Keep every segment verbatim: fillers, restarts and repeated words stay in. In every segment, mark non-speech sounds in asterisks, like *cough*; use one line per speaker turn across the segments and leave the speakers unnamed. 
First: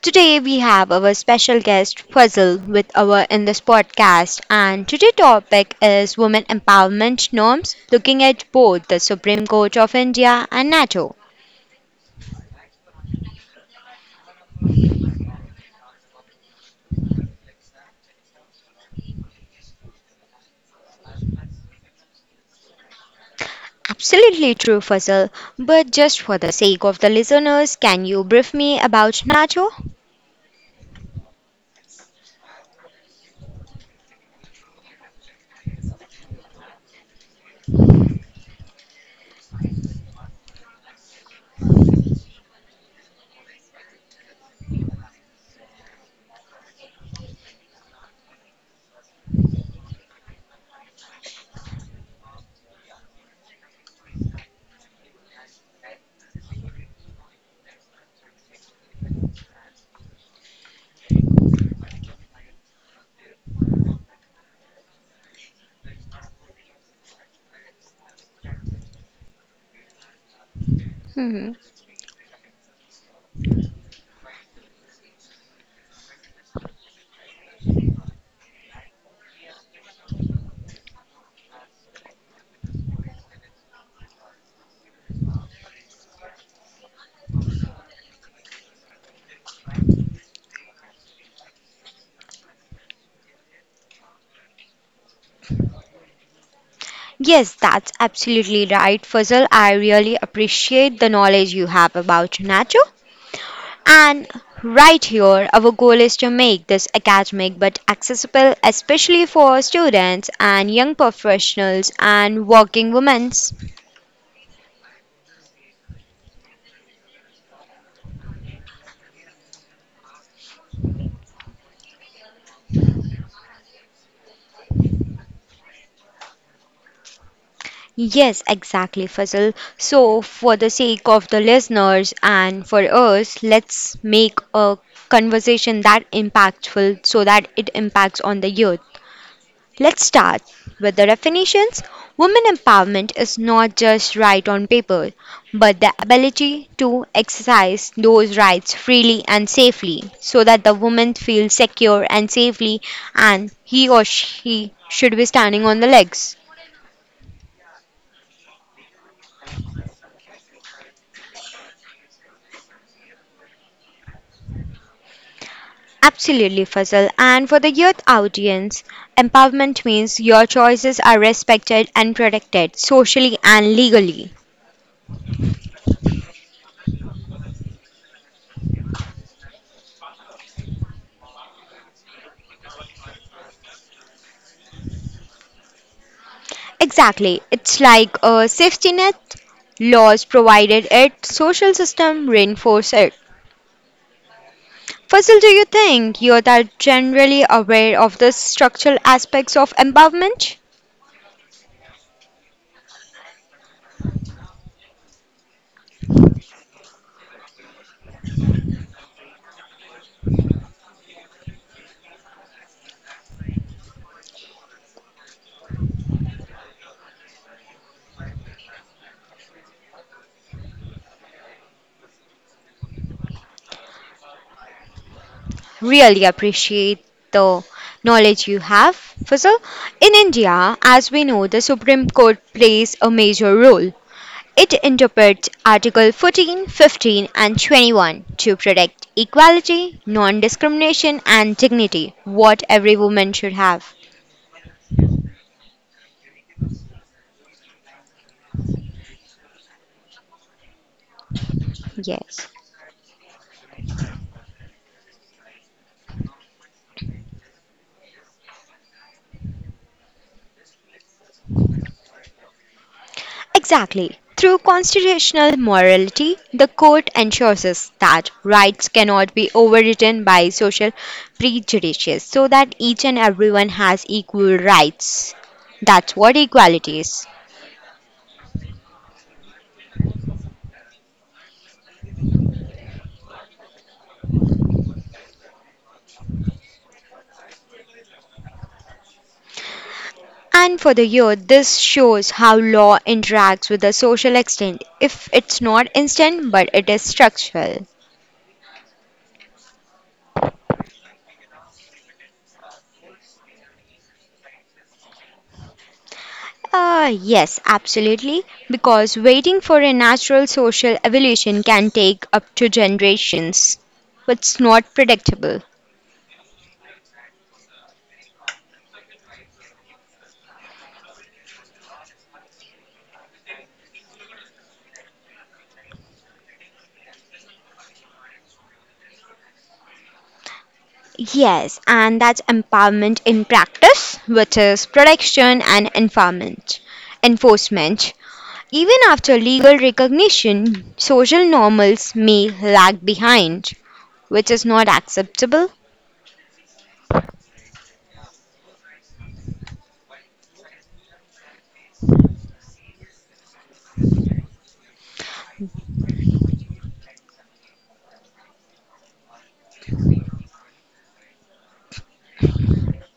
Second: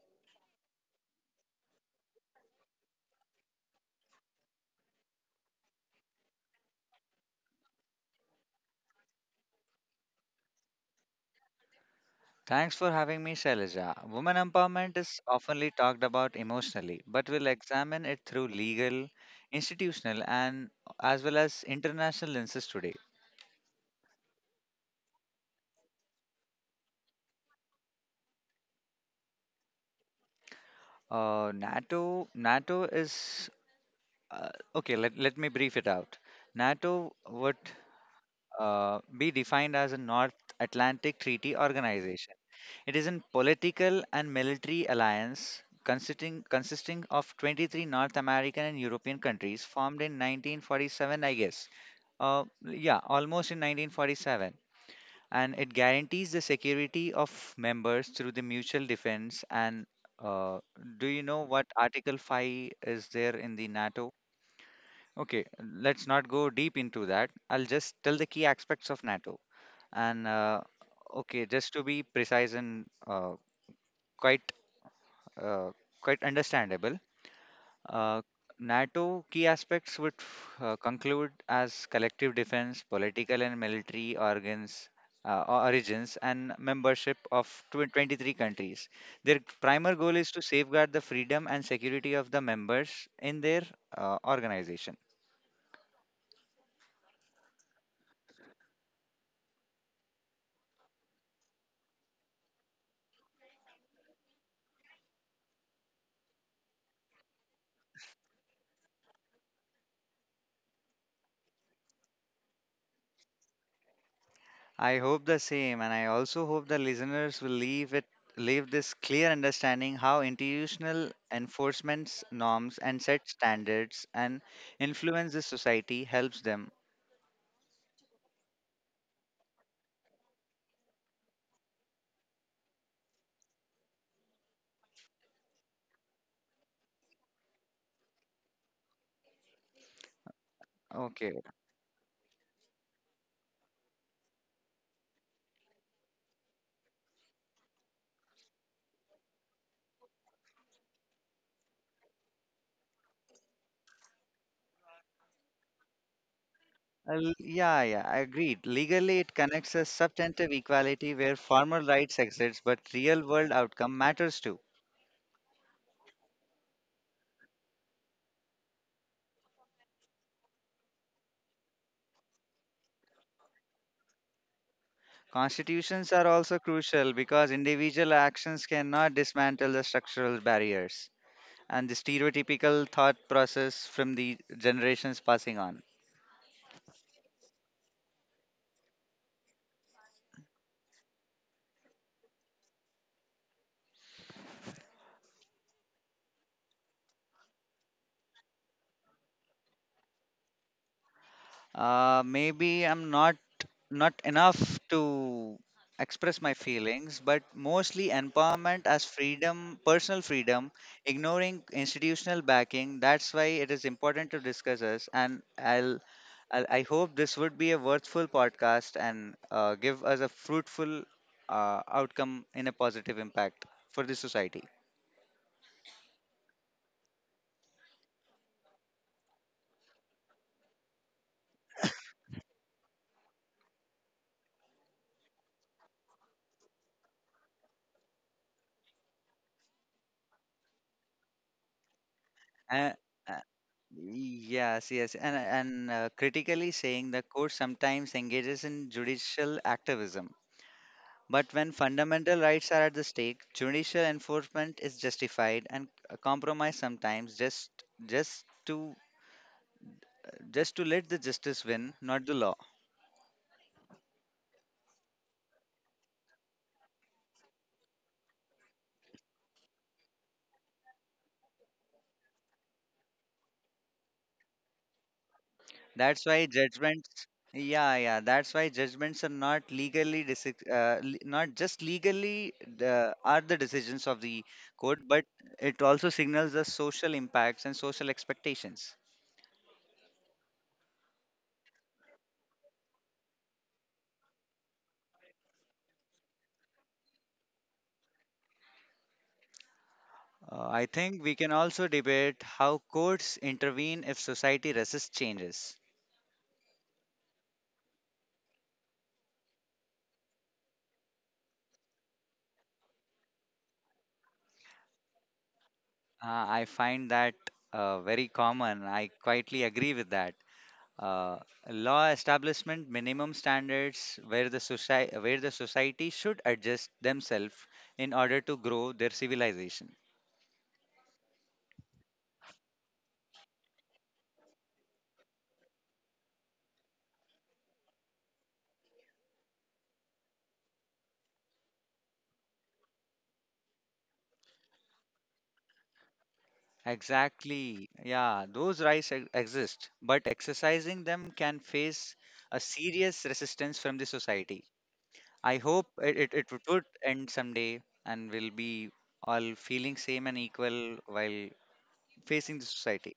Today, we have our special guest Fuzzle with our in this podcast, and today's topic is women empowerment norms, looking at both the Supreme Court of India and NATO.
Thanks for having me, Shailaja. Women empowerment is oftenly talked about emotionally, but we'll examine it through legal, institutional, and as well as international lenses today.
Absolutely true, Fuzzle. But just for the sake of the listeners, can you brief me about NATO?
Uh, NATO, NATO is uh, okay. Let let me brief it out. NATO would uh, be defined as a North Atlantic Treaty Organization. It is a political and military alliance consisting, consisting of twenty-three North American and European countries formed in nineteen forty-seven, I guess. Uh, yeah, almost in nineteen forty-seven. And it guarantees the security of members through the mutual defense. And uh, do you know what Article five is there in the NATO? Okay, let's not go deep into that. I'll just tell the key aspects of NATO. And uh, okay,
Mhm.
just to be precise and uh, quite uh, quite understandable. Uh, NATO key aspects would uh, conclude as collective defense, political and military organs, uh, or- origins, and membership of tw- twenty-three countries. Their primary goal is to safeguard the freedom and security of the members in their uh, organization.
Yes, that's absolutely right, Fuzzle. I really appreciate the knowledge you have about NATO. And right here, our goal is to make this academic but accessible, especially for students and young professionals and working women.
I hope the same, and I also hope the listeners will leave it leave this clear understanding how institutional enforcements norms and set standards and influence the society helps them.
Yes, exactly, Fazil. So, for the sake of the listeners and for us, let's make a conversation that impactful so that it impacts on the youth. Let's start with the
Okay.
definitions. Women empowerment is not just right on paper, but the ability to exercise those rights freely and safely so that the woman feels secure and safely, and he or she should be standing on the legs.
Well, yeah, yeah, I agreed. Legally, it connects a substantive equality where formal rights exist, but real-world outcome matters too.
Absolutely, Fazal. And for the youth audience, empowerment means your choices are respected and protected socially and legally.
Constitutions are also crucial because individual actions cannot dismantle the structural barriers and the stereotypical thought process from the generations passing on.
Exactly. It's like a safety net. Laws provided it, social system reinforce it. Faisal, do you think you're generally aware of the structural aspects of empowerment?
Uh, maybe I'm not not enough to express my feelings, but mostly empowerment as freedom, personal freedom, ignoring institutional backing. That's why it is important to discuss us, and I'll. I'll I hope this would be a worthwhile podcast and uh, give us a fruitful uh, outcome in a positive impact for the society.
Really appreciate the knowledge you have. Faisal, in India, as we know, the Supreme Court plays a major role. It interprets Article fourteen, fifteen, and twenty-one to protect equality, non-discrimination, and dignity, what
Uh,
every woman should have.
Yes, yes, and and uh, critically saying the court sometimes engages in judicial activism, but when fundamental
Yes,
rights are at the stake, judicial enforcement is justified and a compromise sometimes just just to just to let the justice win, not the law.
exactly. Through constitutional morality, the court ensures that rights cannot be overridden by social prejudices so that each and everyone has equal rights. That's
That's
what
why
equality
judgments,
is.
yeah, yeah. That's why judgments are not legally, deci- uh, le- not just legally the, are the decisions of the court, but it also signals the social impacts and social expectations.
And for the year, this shows how law interacts with the social extent. If it's not instant, but it is structural.
Uh, I think we can also debate how courts intervene if society resists changes.
Uh, yes, absolutely. Because waiting for a natural social evolution can take up to generations. It's not predictable.
Uh, I find that uh, very common. I quietly agree with that. uh, Law establishment minimum standards where the society where the society should adjust themselves in order to grow their civilization.
Yes, and that's empowerment in practice, which is protection and enforcement. Enforcement. Even after legal recognition, social normals may lag behind, which is not acceptable.
Exactly, yeah, those rights e- exist but exercising them can face a serious resistance from the society. I hope it, it, it would end someday and we'll be all feeling same and equal while facing the society.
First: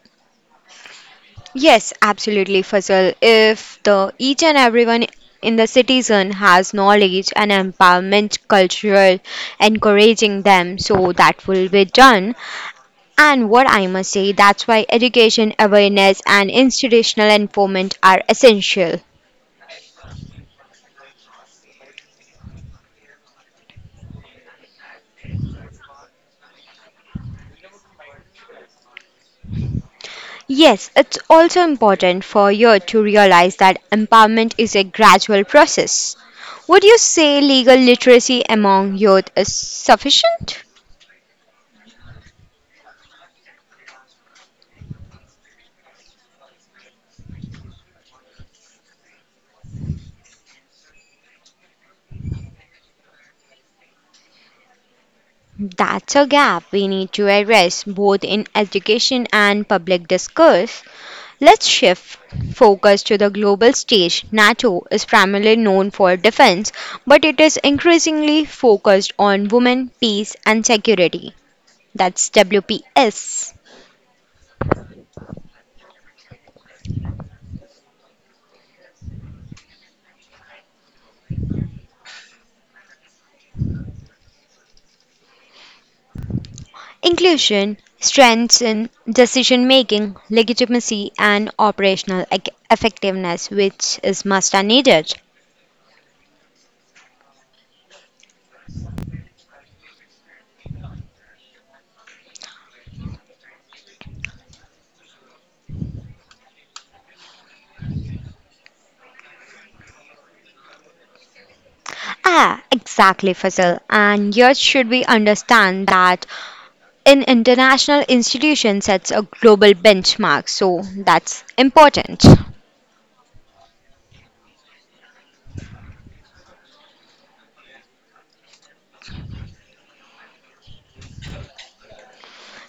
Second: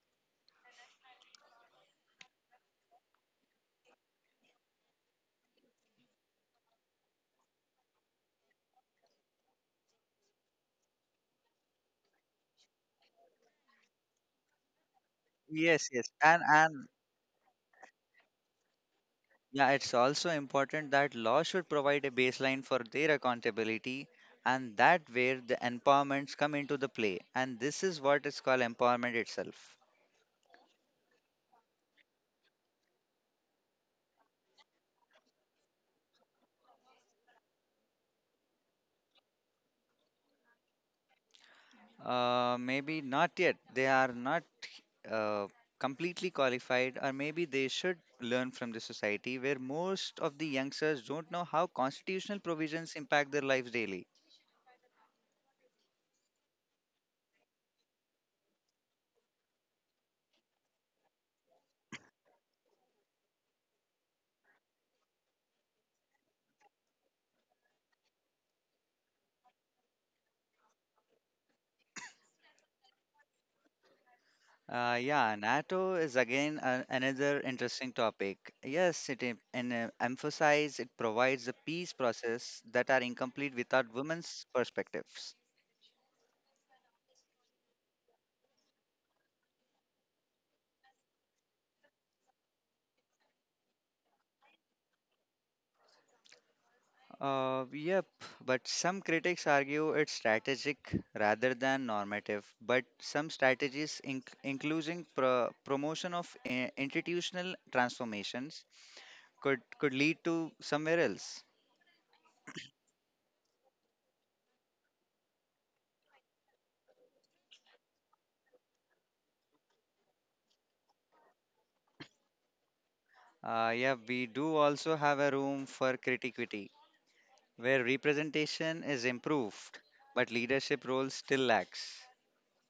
Yes, absolutely, Fazal. If the each and everyone in the citizen has knowledge and empowerment cultural encouraging them, so that will be done. And what I must say, that's why education,
Yes, yes,
awareness,
and
and
and
institutional enforcement are essential.
yeah, it's also important that law should provide a baseline for their accountability, and that where the empowerments come into the play. And this is what is called empowerment itself.
Yes, it's also important for you to realize that empowerment is a gradual process. Would you say legal literacy among youth is sufficient?
Uh, maybe not yet. They are not uh, completely qualified, or maybe they should learn from the society where most of the youngsters don't know how constitutional provisions impact their lives daily.
That's a gap we need to address both in education and public discourse. Let's shift focus to the global stage. NATO is primarily known for defense, but it is increasingly focused on women, peace, and security. That's W P S.
Uh, yeah, NATO is again a, another interesting topic. Yes, it em- and, uh, emphasize it provides a peace process that are incomplete without women's perspectives.
Inclusion strengthens decision making, legitimacy, and operational ec- effectiveness, which is must and needed.
Uh, yep, but some critics argue it's strategic rather than normative. But some strategies, inc- including pro- promotion of uh, institutional transformations, could could lead to somewhere else.
Ah, exactly, Faisal. And yet, should we understand that an international institution sets a global benchmark, so that's important.
Uh, yeah, we do also have a room for creativity where representation is improved, but leadership roles still lacks.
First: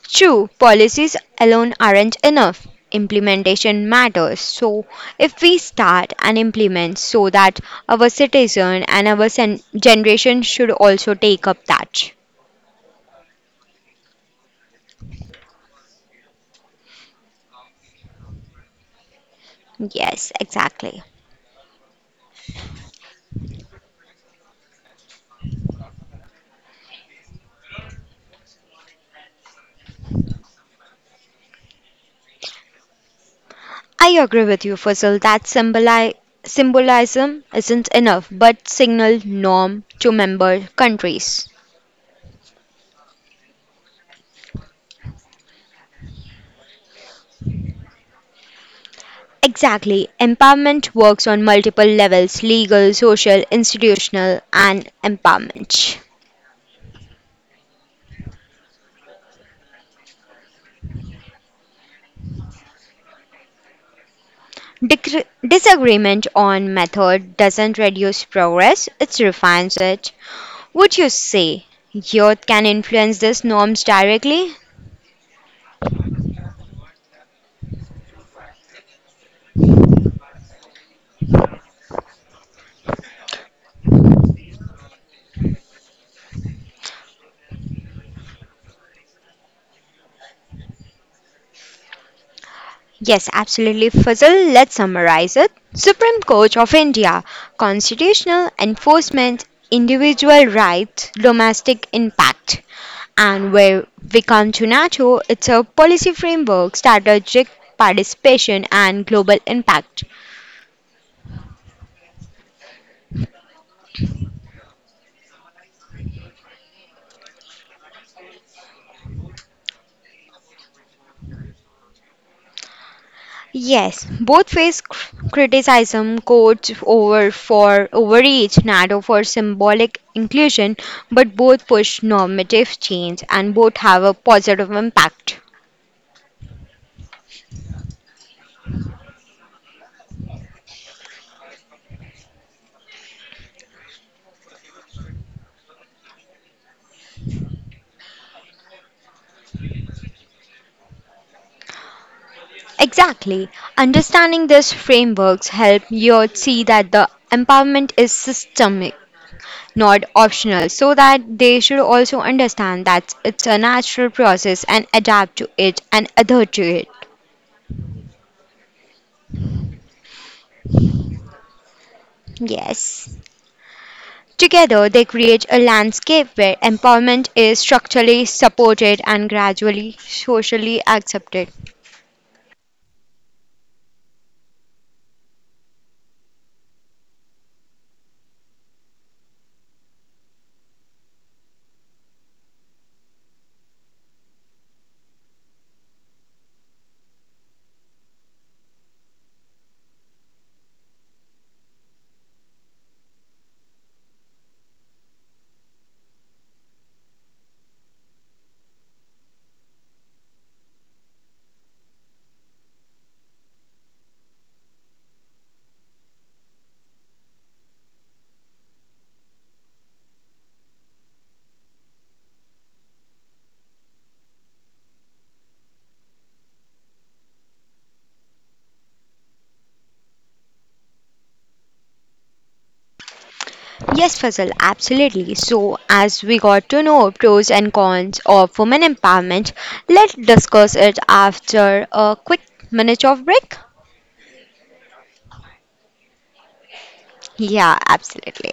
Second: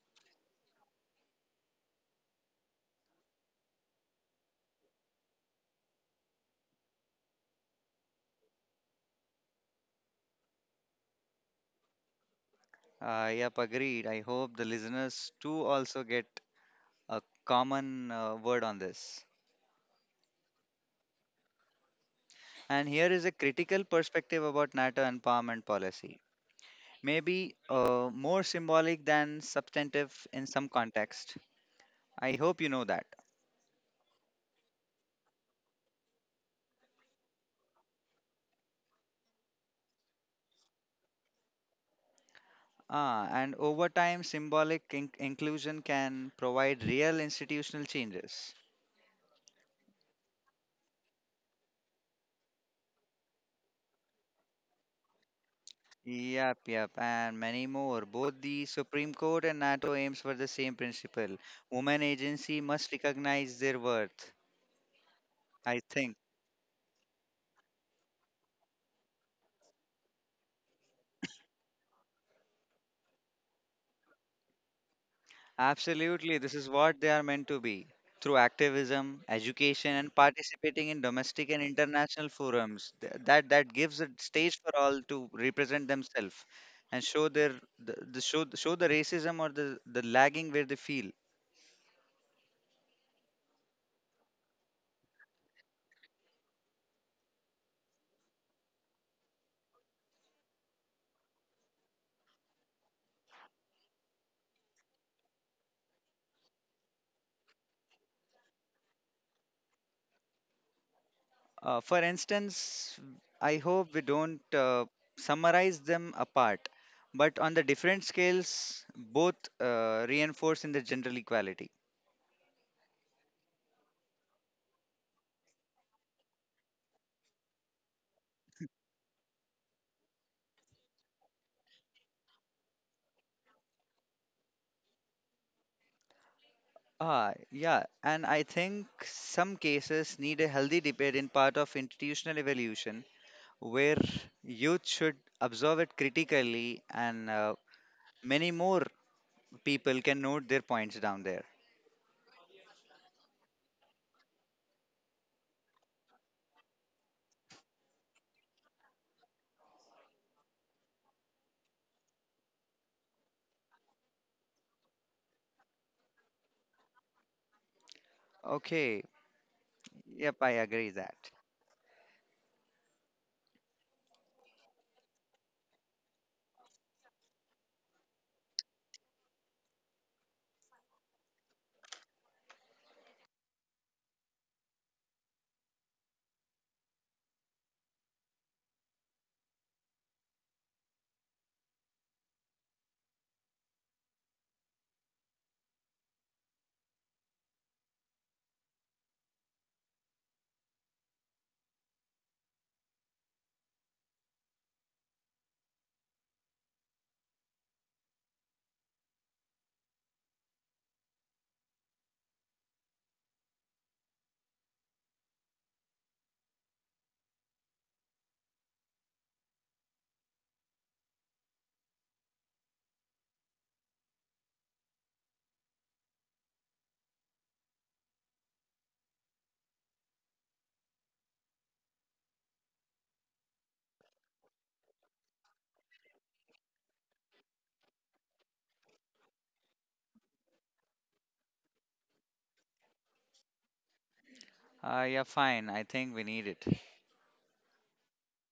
True, policies alone aren't enough. Implementation matters. So, if we start and implement so that our citizen and our sen- generation should also take up that.
Uh, yep, agreed. I hope the listeners too also get a common uh, word on this.
Yes, exactly.
And here is a critical perspective about NATO empowerment policy. Maybe uh, more symbolic than substantive in some context. I hope you know that.
I agree with you, Fazal, that symboli- symbolism isn't enough but signal norm to member countries.
Ah, and over time, symbolic in- inclusion can provide real institutional changes.
Exactly. Empowerment works on multiple levels legal, social, institutional, and empowerment.
Yep, yep, and many more. Both the Supreme Court and NATO aims for the same principle. Women agency must recognize their worth,
Dicre-
I think.
Disagreement on method doesn't reduce progress, it refines it. Would you say youth can influence these norms directly?
Absolutely, this is what they are meant to be. Through activism, education, and participating in domestic and international forums, Th- that that gives a stage for all to represent themselves and show their the, the show show the racism or the the lagging where they feel.
Yes, absolutely, Fazal. Let's summarize it. Supreme Court of India, constitutional enforcement, individual rights, domestic impact. And where we come to NATO, it's a policy framework, strategic participation, and global impact.
Uh, for instance, I hope we don't uh, summarize them apart, but on the different scales, both uh, reinforce in the general equality.
Yes, both face cr- criticism, courts over for overreach, NATO for symbolic inclusion, but both push normative change and both have a positive impact.
Ah, yeah, and I think some cases need a healthy debate in part of institutional evolution where youth should observe it critically and uh, many more people can note their points down there.
Exactly. Understanding these frameworks help you see that the empowerment is systemic, not optional, so that they should also understand that it's a natural process and adapt to it and adhere to it.
Okay, yep, I agree that.
Yes. Together, they create a landscape where empowerment is structurally supported and gradually socially accepted. Yes, Fazal, absolutely. So, as we got to know pros and cons of women empowerment, let's discuss it after a quick minute of break.
Uh, yeah, fine, I think we need it.
Yeah, absolutely.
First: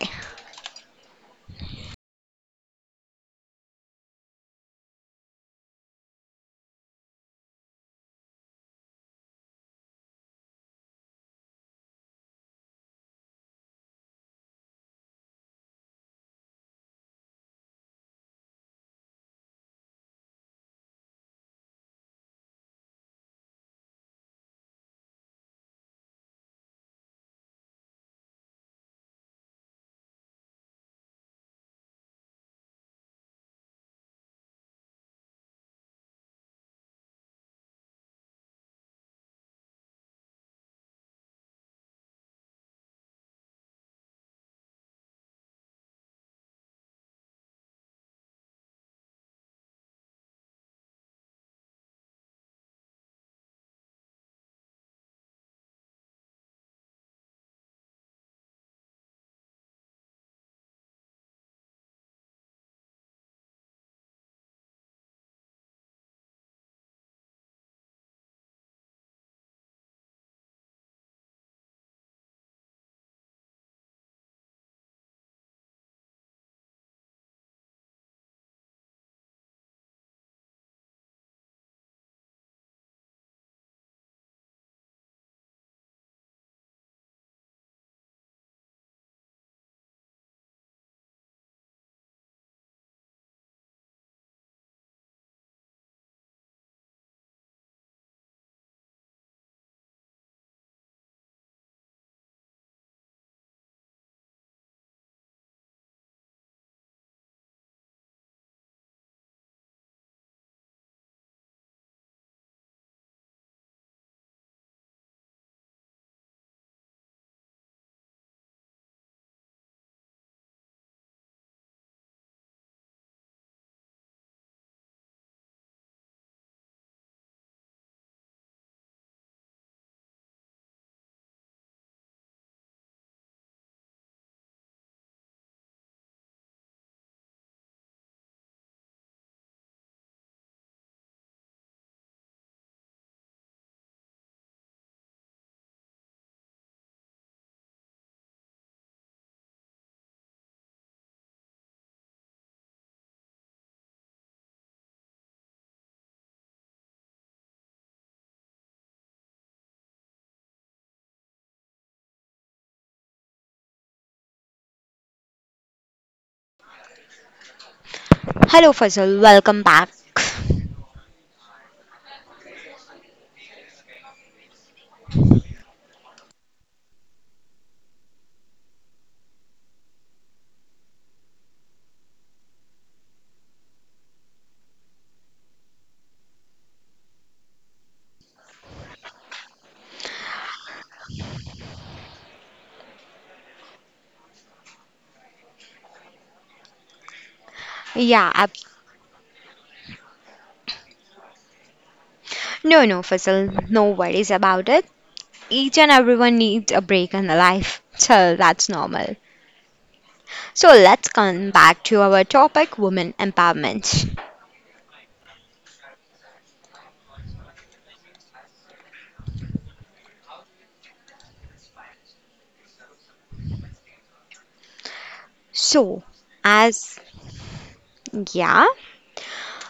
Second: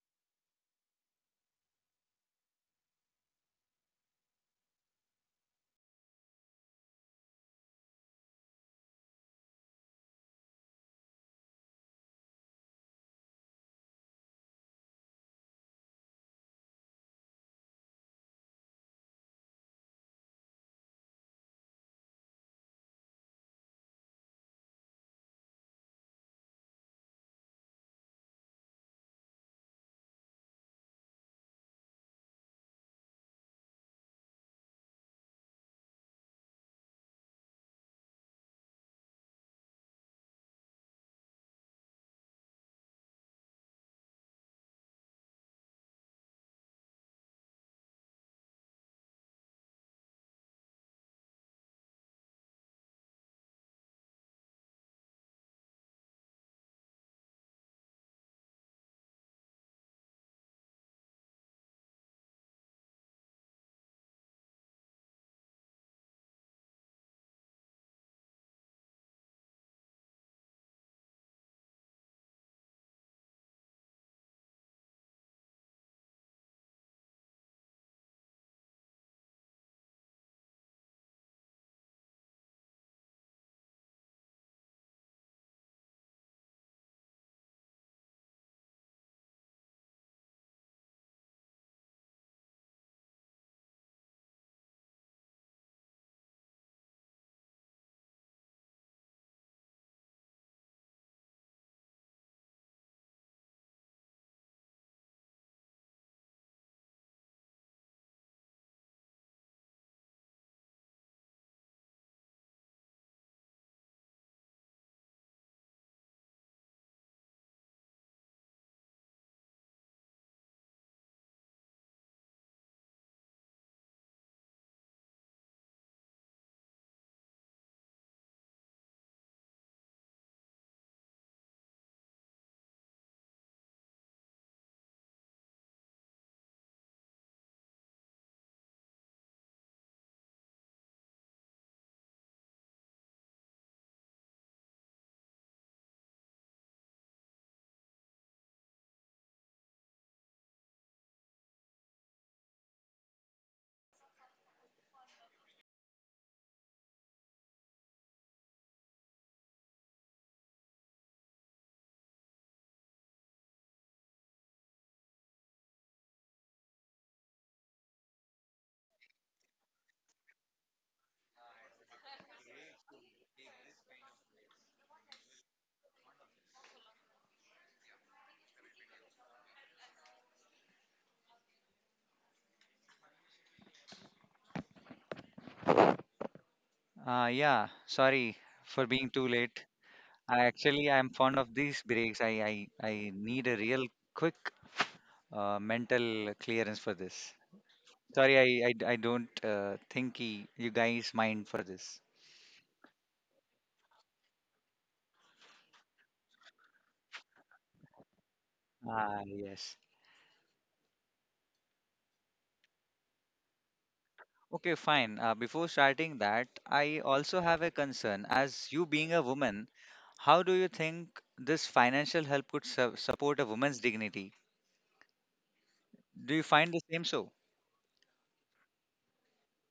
Hello, Fazal. Welcome back.
Uh, yeah, sorry for being too late. I actually I'm fond of these breaks. I I, I need a real quick uh, mental clearance for this.
Yeah,
Sorry, I
ab-
I, I don't uh, think he, you guys mind for this.
no, no, Fazal. No worries about it. Each and everyone needs a break in their life, so that's normal.
Ah, yes.
So, let's come back to our topic, women empowerment.
Okay, fine. Uh, before starting that, I also have a concern. As you being a woman, how do you think this financial help could su support a woman's dignity?
So,
Do you find the
as
same so?
yeah.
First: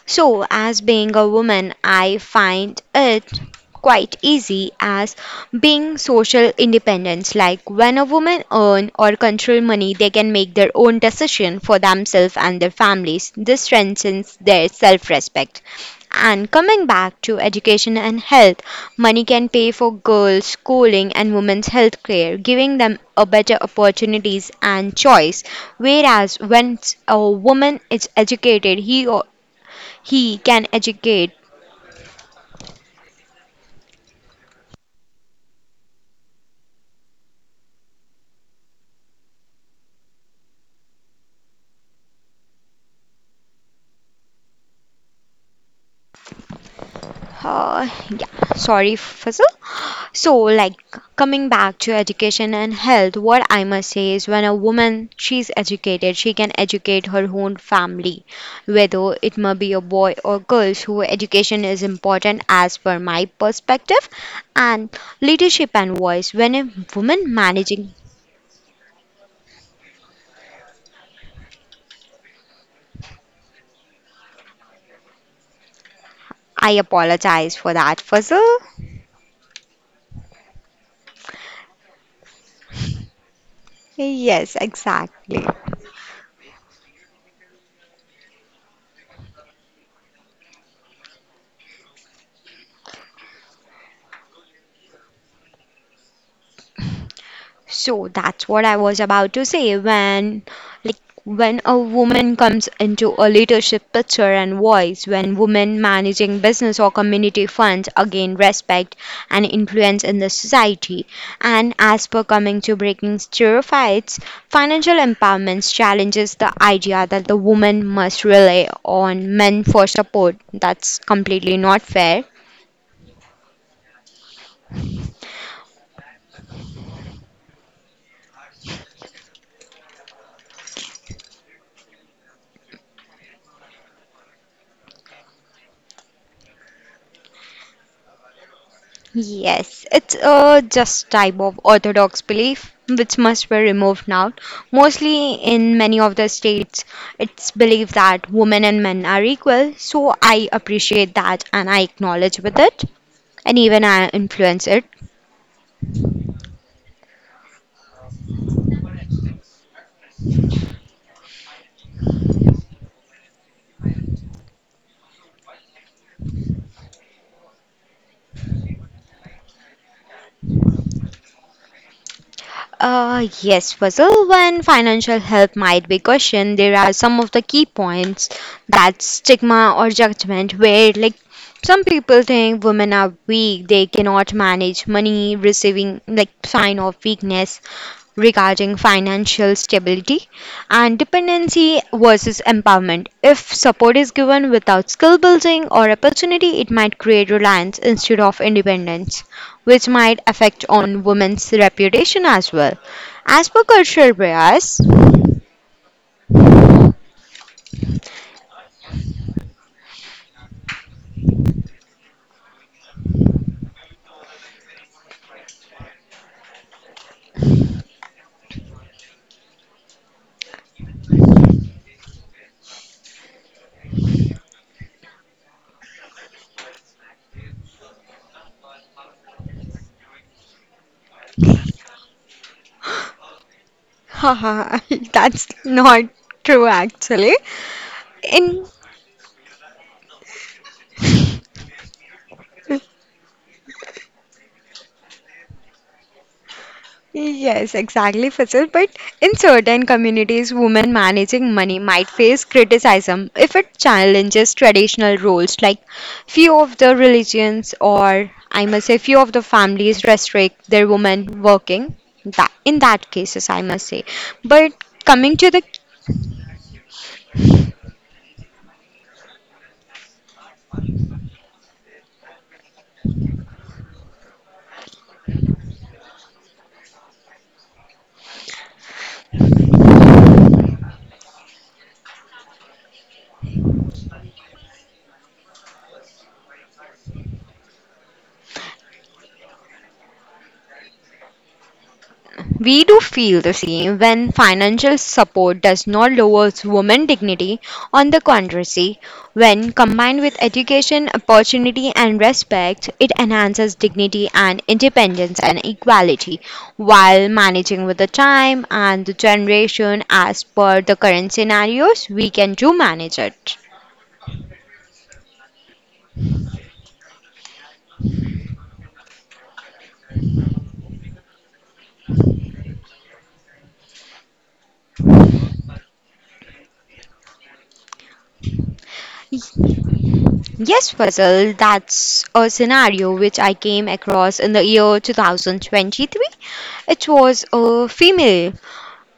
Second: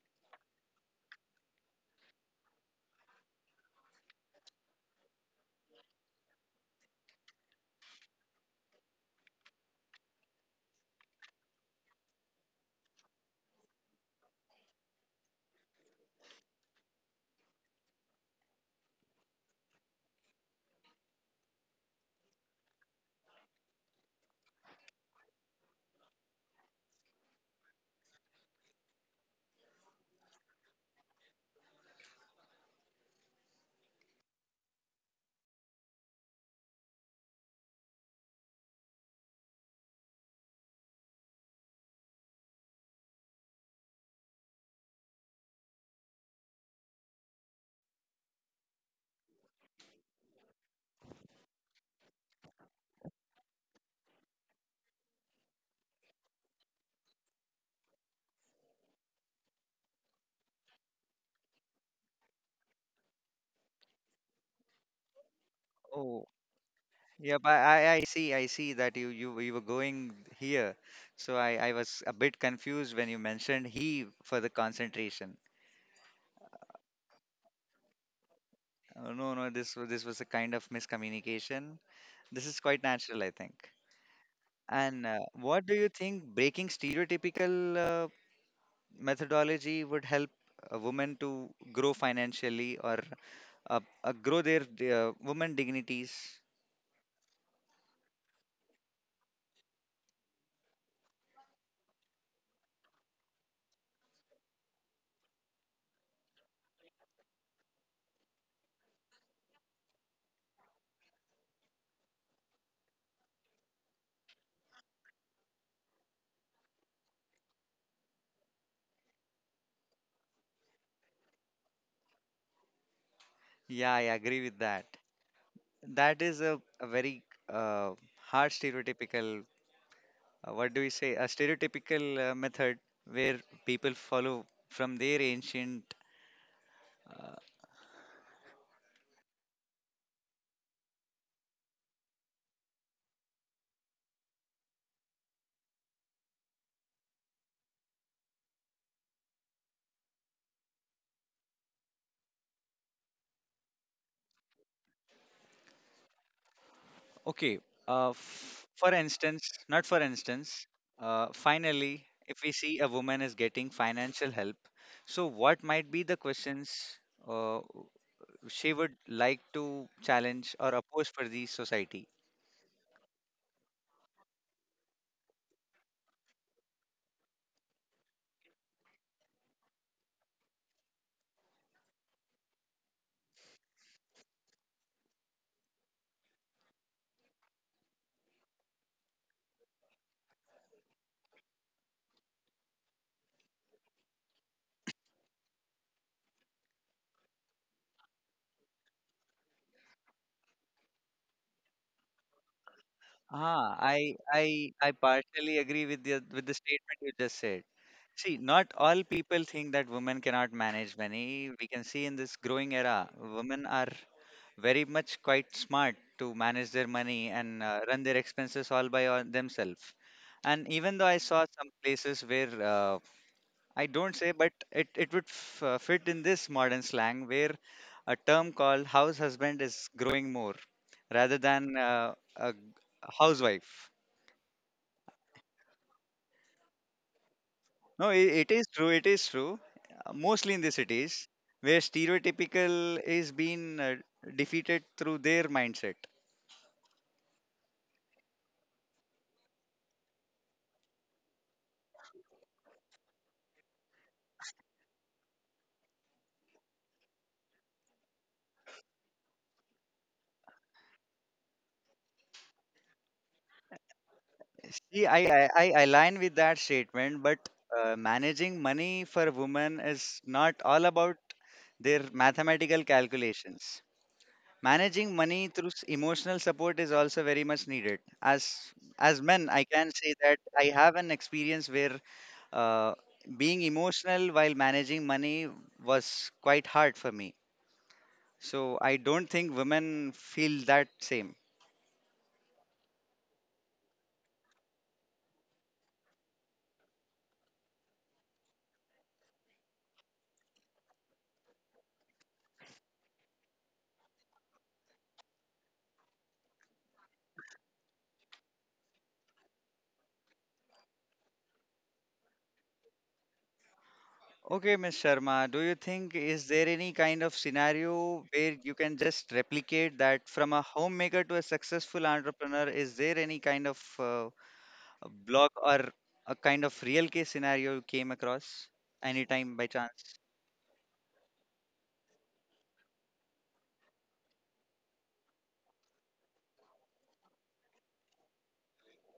So, as being a woman, I find it quite easy as being social independence. Like when a woman earn or control money, they can make their own decision for themselves and their families. This strengthens their self-respect. And coming back to education and health, money can pay for girls' schooling and women's health care, giving them a better opportunities and choice. Whereas when a woman is educated, he he can educate. Uh, yeah, sorry, Faisal. So, like coming back to education and health, what I must say is when a woman she's educated, she can educate her own family, whether it may be a boy or girls who education is important as per my perspective, and leadership and
Oh,
voice when a woman
yep, I,
managing.
I I see, I see that you you you were going here. So I I was a bit confused when you mentioned he for the concentration.
I apologize for that, Fuzzle.
Oh, no, no, this wa- this was a kind of miscommunication. This is quite natural, I think.
Yes,
And uh,
exactly.
what do you think breaking stereotypical uh, methodology would help a woman to grow financially or uh, uh, grow their uh, woman dignities?
So that's what I was about to say when like when a woman comes into a leadership picture and voice, when women managing business or community funds again respect and influence in the society. And as per coming to breaking stereotypes, financial empowerment challenges the idea that the woman must rely on men for support. That's completely not fair.
Yeah, I agree with that. That is a, a very uh, hard stereotypical, uh, what do we say, a stereotypical uh, method where people follow from their ancient. Uh,
Yes, it's a just type of orthodox belief which must be removed now. Mostly in many of the states, it's believed that women and men are equal. So I appreciate that and I acknowledge with it and even I influence it.
okay, uh, f- for instance, not for instance, uh, finally, if we see a woman is getting financial help, so what might be the questions uh, she would like to challenge or oppose for the society?
Uh, yes, Fazil, when financial help might be questioned, there are some of the key points that stigma or judgment, where like some people think women are weak, they cannot manage money, receiving like sign of weakness regarding financial stability and dependency versus empowerment. If support is given without skill building or opportunity, it might create reliance instead of independence which might affect on women's reputation as well. As per
Ah,
cultural
I I
bias, *gasps*
I partially agree with the with the statement you just said. See, not all people think that women cannot manage money. We can see in this growing era, women are very much quite smart to manage their money and uh, run their expenses all by on themselves. And even though I saw some places where uh, I don't say, but it, it would f- uh, fit in this modern slang where a term called house husband is growing more rather than uh, a g- housewife.
haha, *laughs* that's not true actually.
No, it, it
In
is true. It is true. Uh, Mostly in the cities where
*laughs*
stereotypical is being uh, defeated through their mindset.
yes, exactly, Faisal. But in certain communities, women managing money might face criticism if it challenges traditional roles, like few of the religions or I must say few of the families restrict their women working. That in that cases, I must say. But
See,
coming
I,
to
I,
the,
I align with that statement, but uh, managing money for women is not all about their mathematical calculations. Managing money through s- emotional support is also very much needed. As as men, I can say that I have an experience where Uh, being emotional while managing money was quite hard for me. So I don't think women feel that same.
we do feel the same when financial support does not lower women's dignity. On the contrary, when combined with education, opportunity, and respect, it enhances dignity and independence and equality while managing with the time and the generation as per the current scenarios, we can do manage it.
Okay, Miss Sharma, do you think is there any kind of scenario where you can just replicate that from a homemaker to a successful entrepreneur? Is there any kind of uh, a blog or a kind of real case scenario you came across anytime by chance?
Yes, Fazal, that's a scenario which I came across in the year twenty twenty-three. It was a female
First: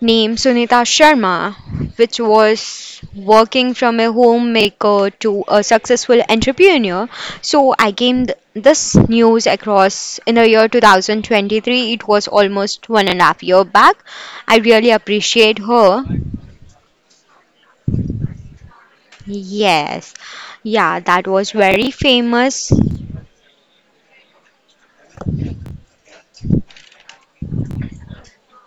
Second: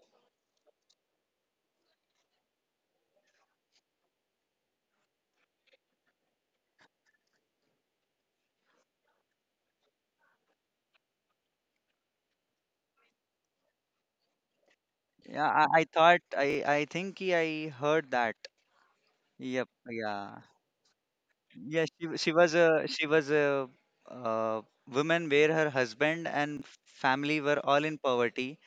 named Sunita Sharma, which was working from a homemaker to a successful entrepreneur. So I came th- this news across in the year two thousand twenty-three. It was almost one and a half year back. I really appreciate
Yeah, I, I
her.
thought I I think I heard that. Yep,
Yes,
yeah,
yeah, that was
yeah,
very
she wa- she was
famous.
a she was a uh, woman where her husband and family were all in poverty,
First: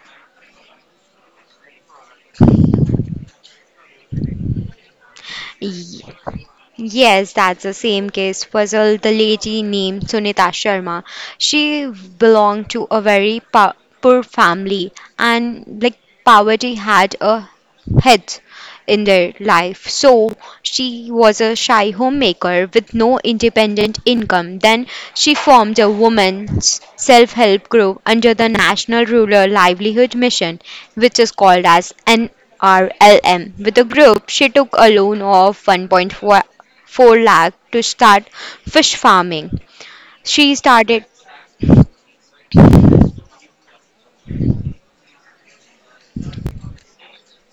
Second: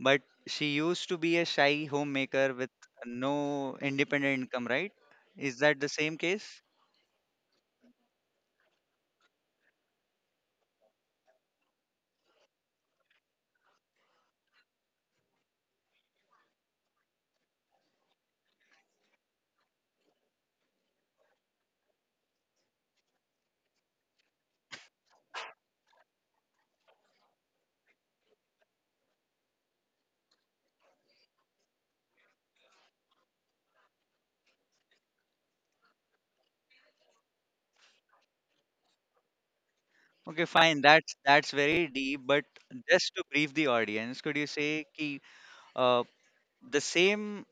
but she used to be a shy homemaker with no independent income, right? Is that the
Ye-
same case?
Yes, that's the same case. Puzzle, the lady named Sunita Sharma. She belonged to a very po- poor family, and like poverty had a head in their life. So she was a shy homemaker with no independent income. Then she formed a woman's self help group under the National Rural Livelihood Mission, which is called as N R L M. R L M. With the group, she took a loan of one point four lakh to start fish farming.
Okay,
She
fine.
started.
That's that's very deep, but just to brief the audience, could you say ki, uh, the same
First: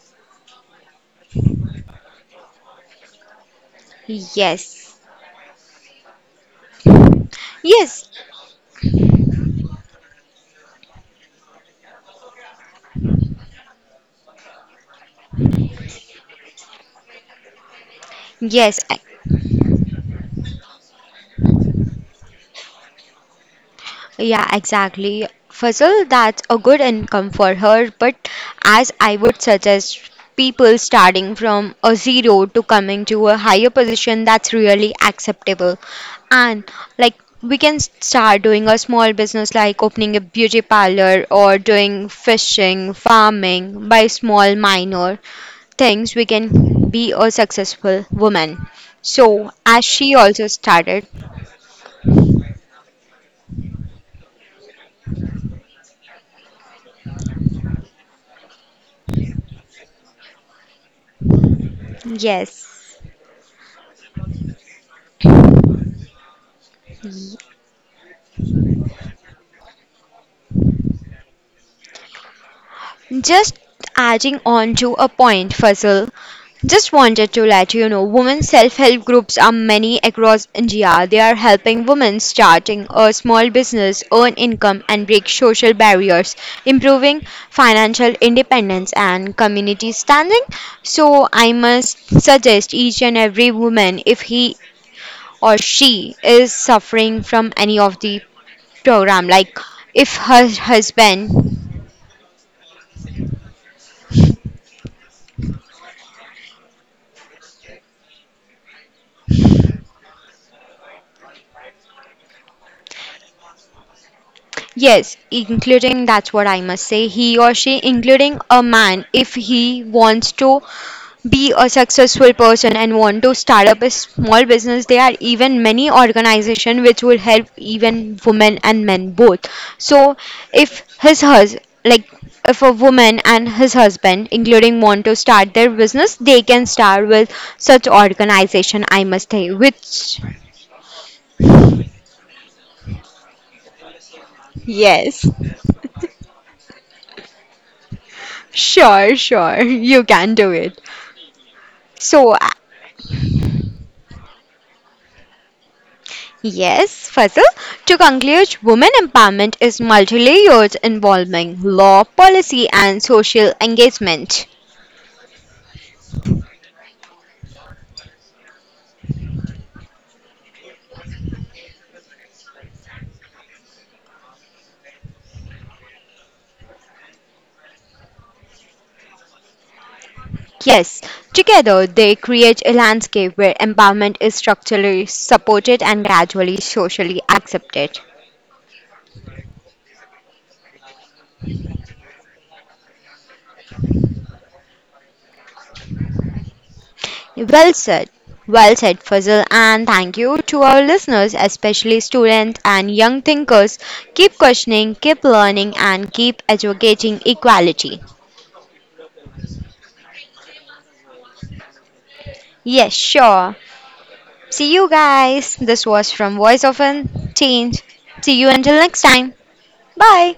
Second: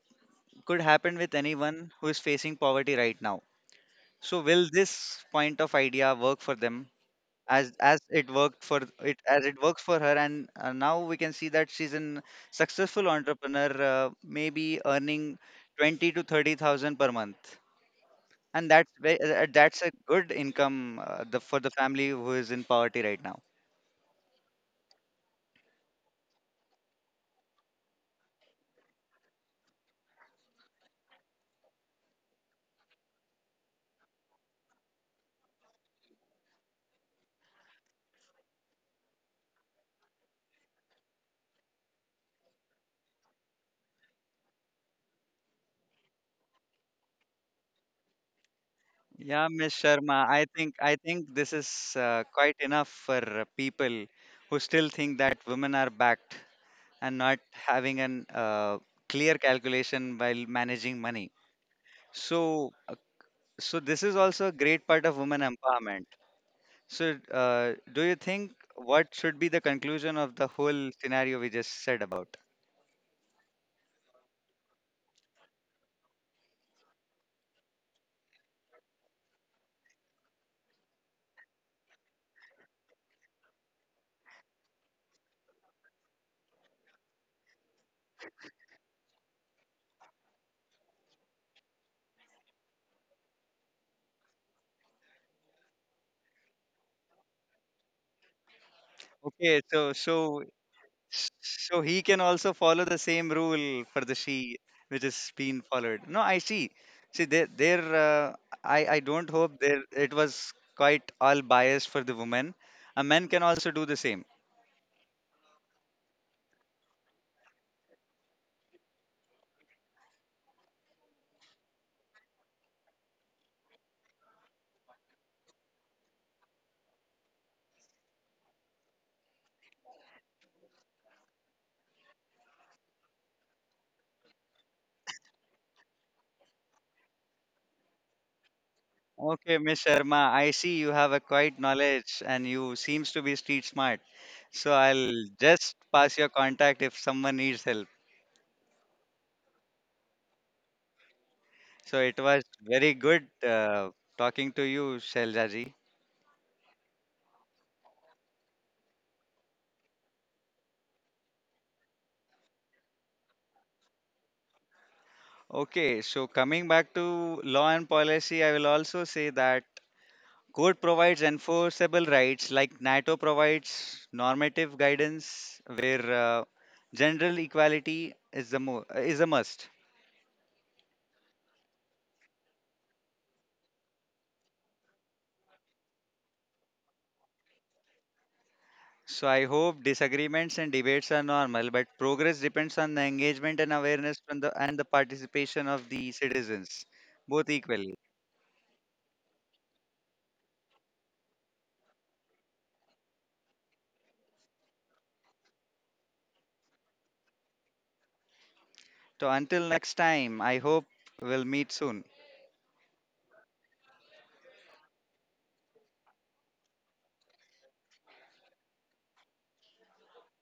could happen with anyone who is facing poverty right now? So will
Yes.
this point of idea work for them? as as
Yes.
it worked for it, as it works for her and uh, now we can see that she's a successful entrepreneur, uh, maybe earning twenty to thirty thousand per month, and
Yes.
that's ve- uh, that's a good income uh, the, for the family who is in poverty right now.
Yeah, exactly. Fuzzle, that's a good income for her, but as I would suggest people starting from a zero to coming to a higher position, that's really acceptable. And like we can start doing a small business like opening a beauty parlor or doing fishing, farming by small minor things we can be a successful woman.
Yeah,
So
Miss
as she
Sharma, i
also
think i
started,
think this is uh, quite enough for uh, people who still think that women are backed and not having an uh, clear calculation while managing money. so, uh,
yes.
So this is also a great part of women empowerment. So uh, do you think what should be the conclusion of the whole scenario we just said about?
Just adding on to a point, Faisal. Just wanted to let you know women self help groups are many across India. They are helping women starting a small business, earn income, and break social barriers, improving financial independence and community standing. So, I must suggest each and every woman if he or she is suffering from any of the program, like
Okay, so so
if her husband.
so he can also follow the same rule for the she which is being followed. No, I see. See, there there uh, I I don't hope there it was quite all biased for the woman. A man can also do the same.
Yes, including that's what I must say. He or she, including a man, if he wants to be a successful person and want to start up a small business, there are even many organizations which will help even women and men both. So if his hus like if a woman and his husband including want to start their business they can start with such organization I must say
Okay, Miss
which
Sharma, I see you have a quite knowledge and you seems to be street smart. So I'll
yes. *laughs*
just pass your contact if someone needs help.
Sure, sure, you can do it.
So it
So,
was
uh,
very good uh, talking to you, Shailaji.
yes, Fazil, to conclude, women empowerment is multi layered involving law, policy, and social engagement.
Okay, so coming back to law and policy, I will also say that code provides enforceable rights like NATO provides normative guidance where uh, general equality is the mo- is a must.
Yes, together they create a landscape where empowerment is structurally supported and gradually socially accepted.
So I hope disagreements and debates are normal, but progress depends on the engagement and awareness from the and the participation of the citizens, both
Well
equally.
said. Well said, Fazal. And thank you to our listeners, especially students and young thinkers. Keep questioning, keep learning, and keep advocating equality.
So until next time, I hope we'll meet soon.
Yes, sure. See you guys. This was from Voice of a Change. See you until next time. Bye.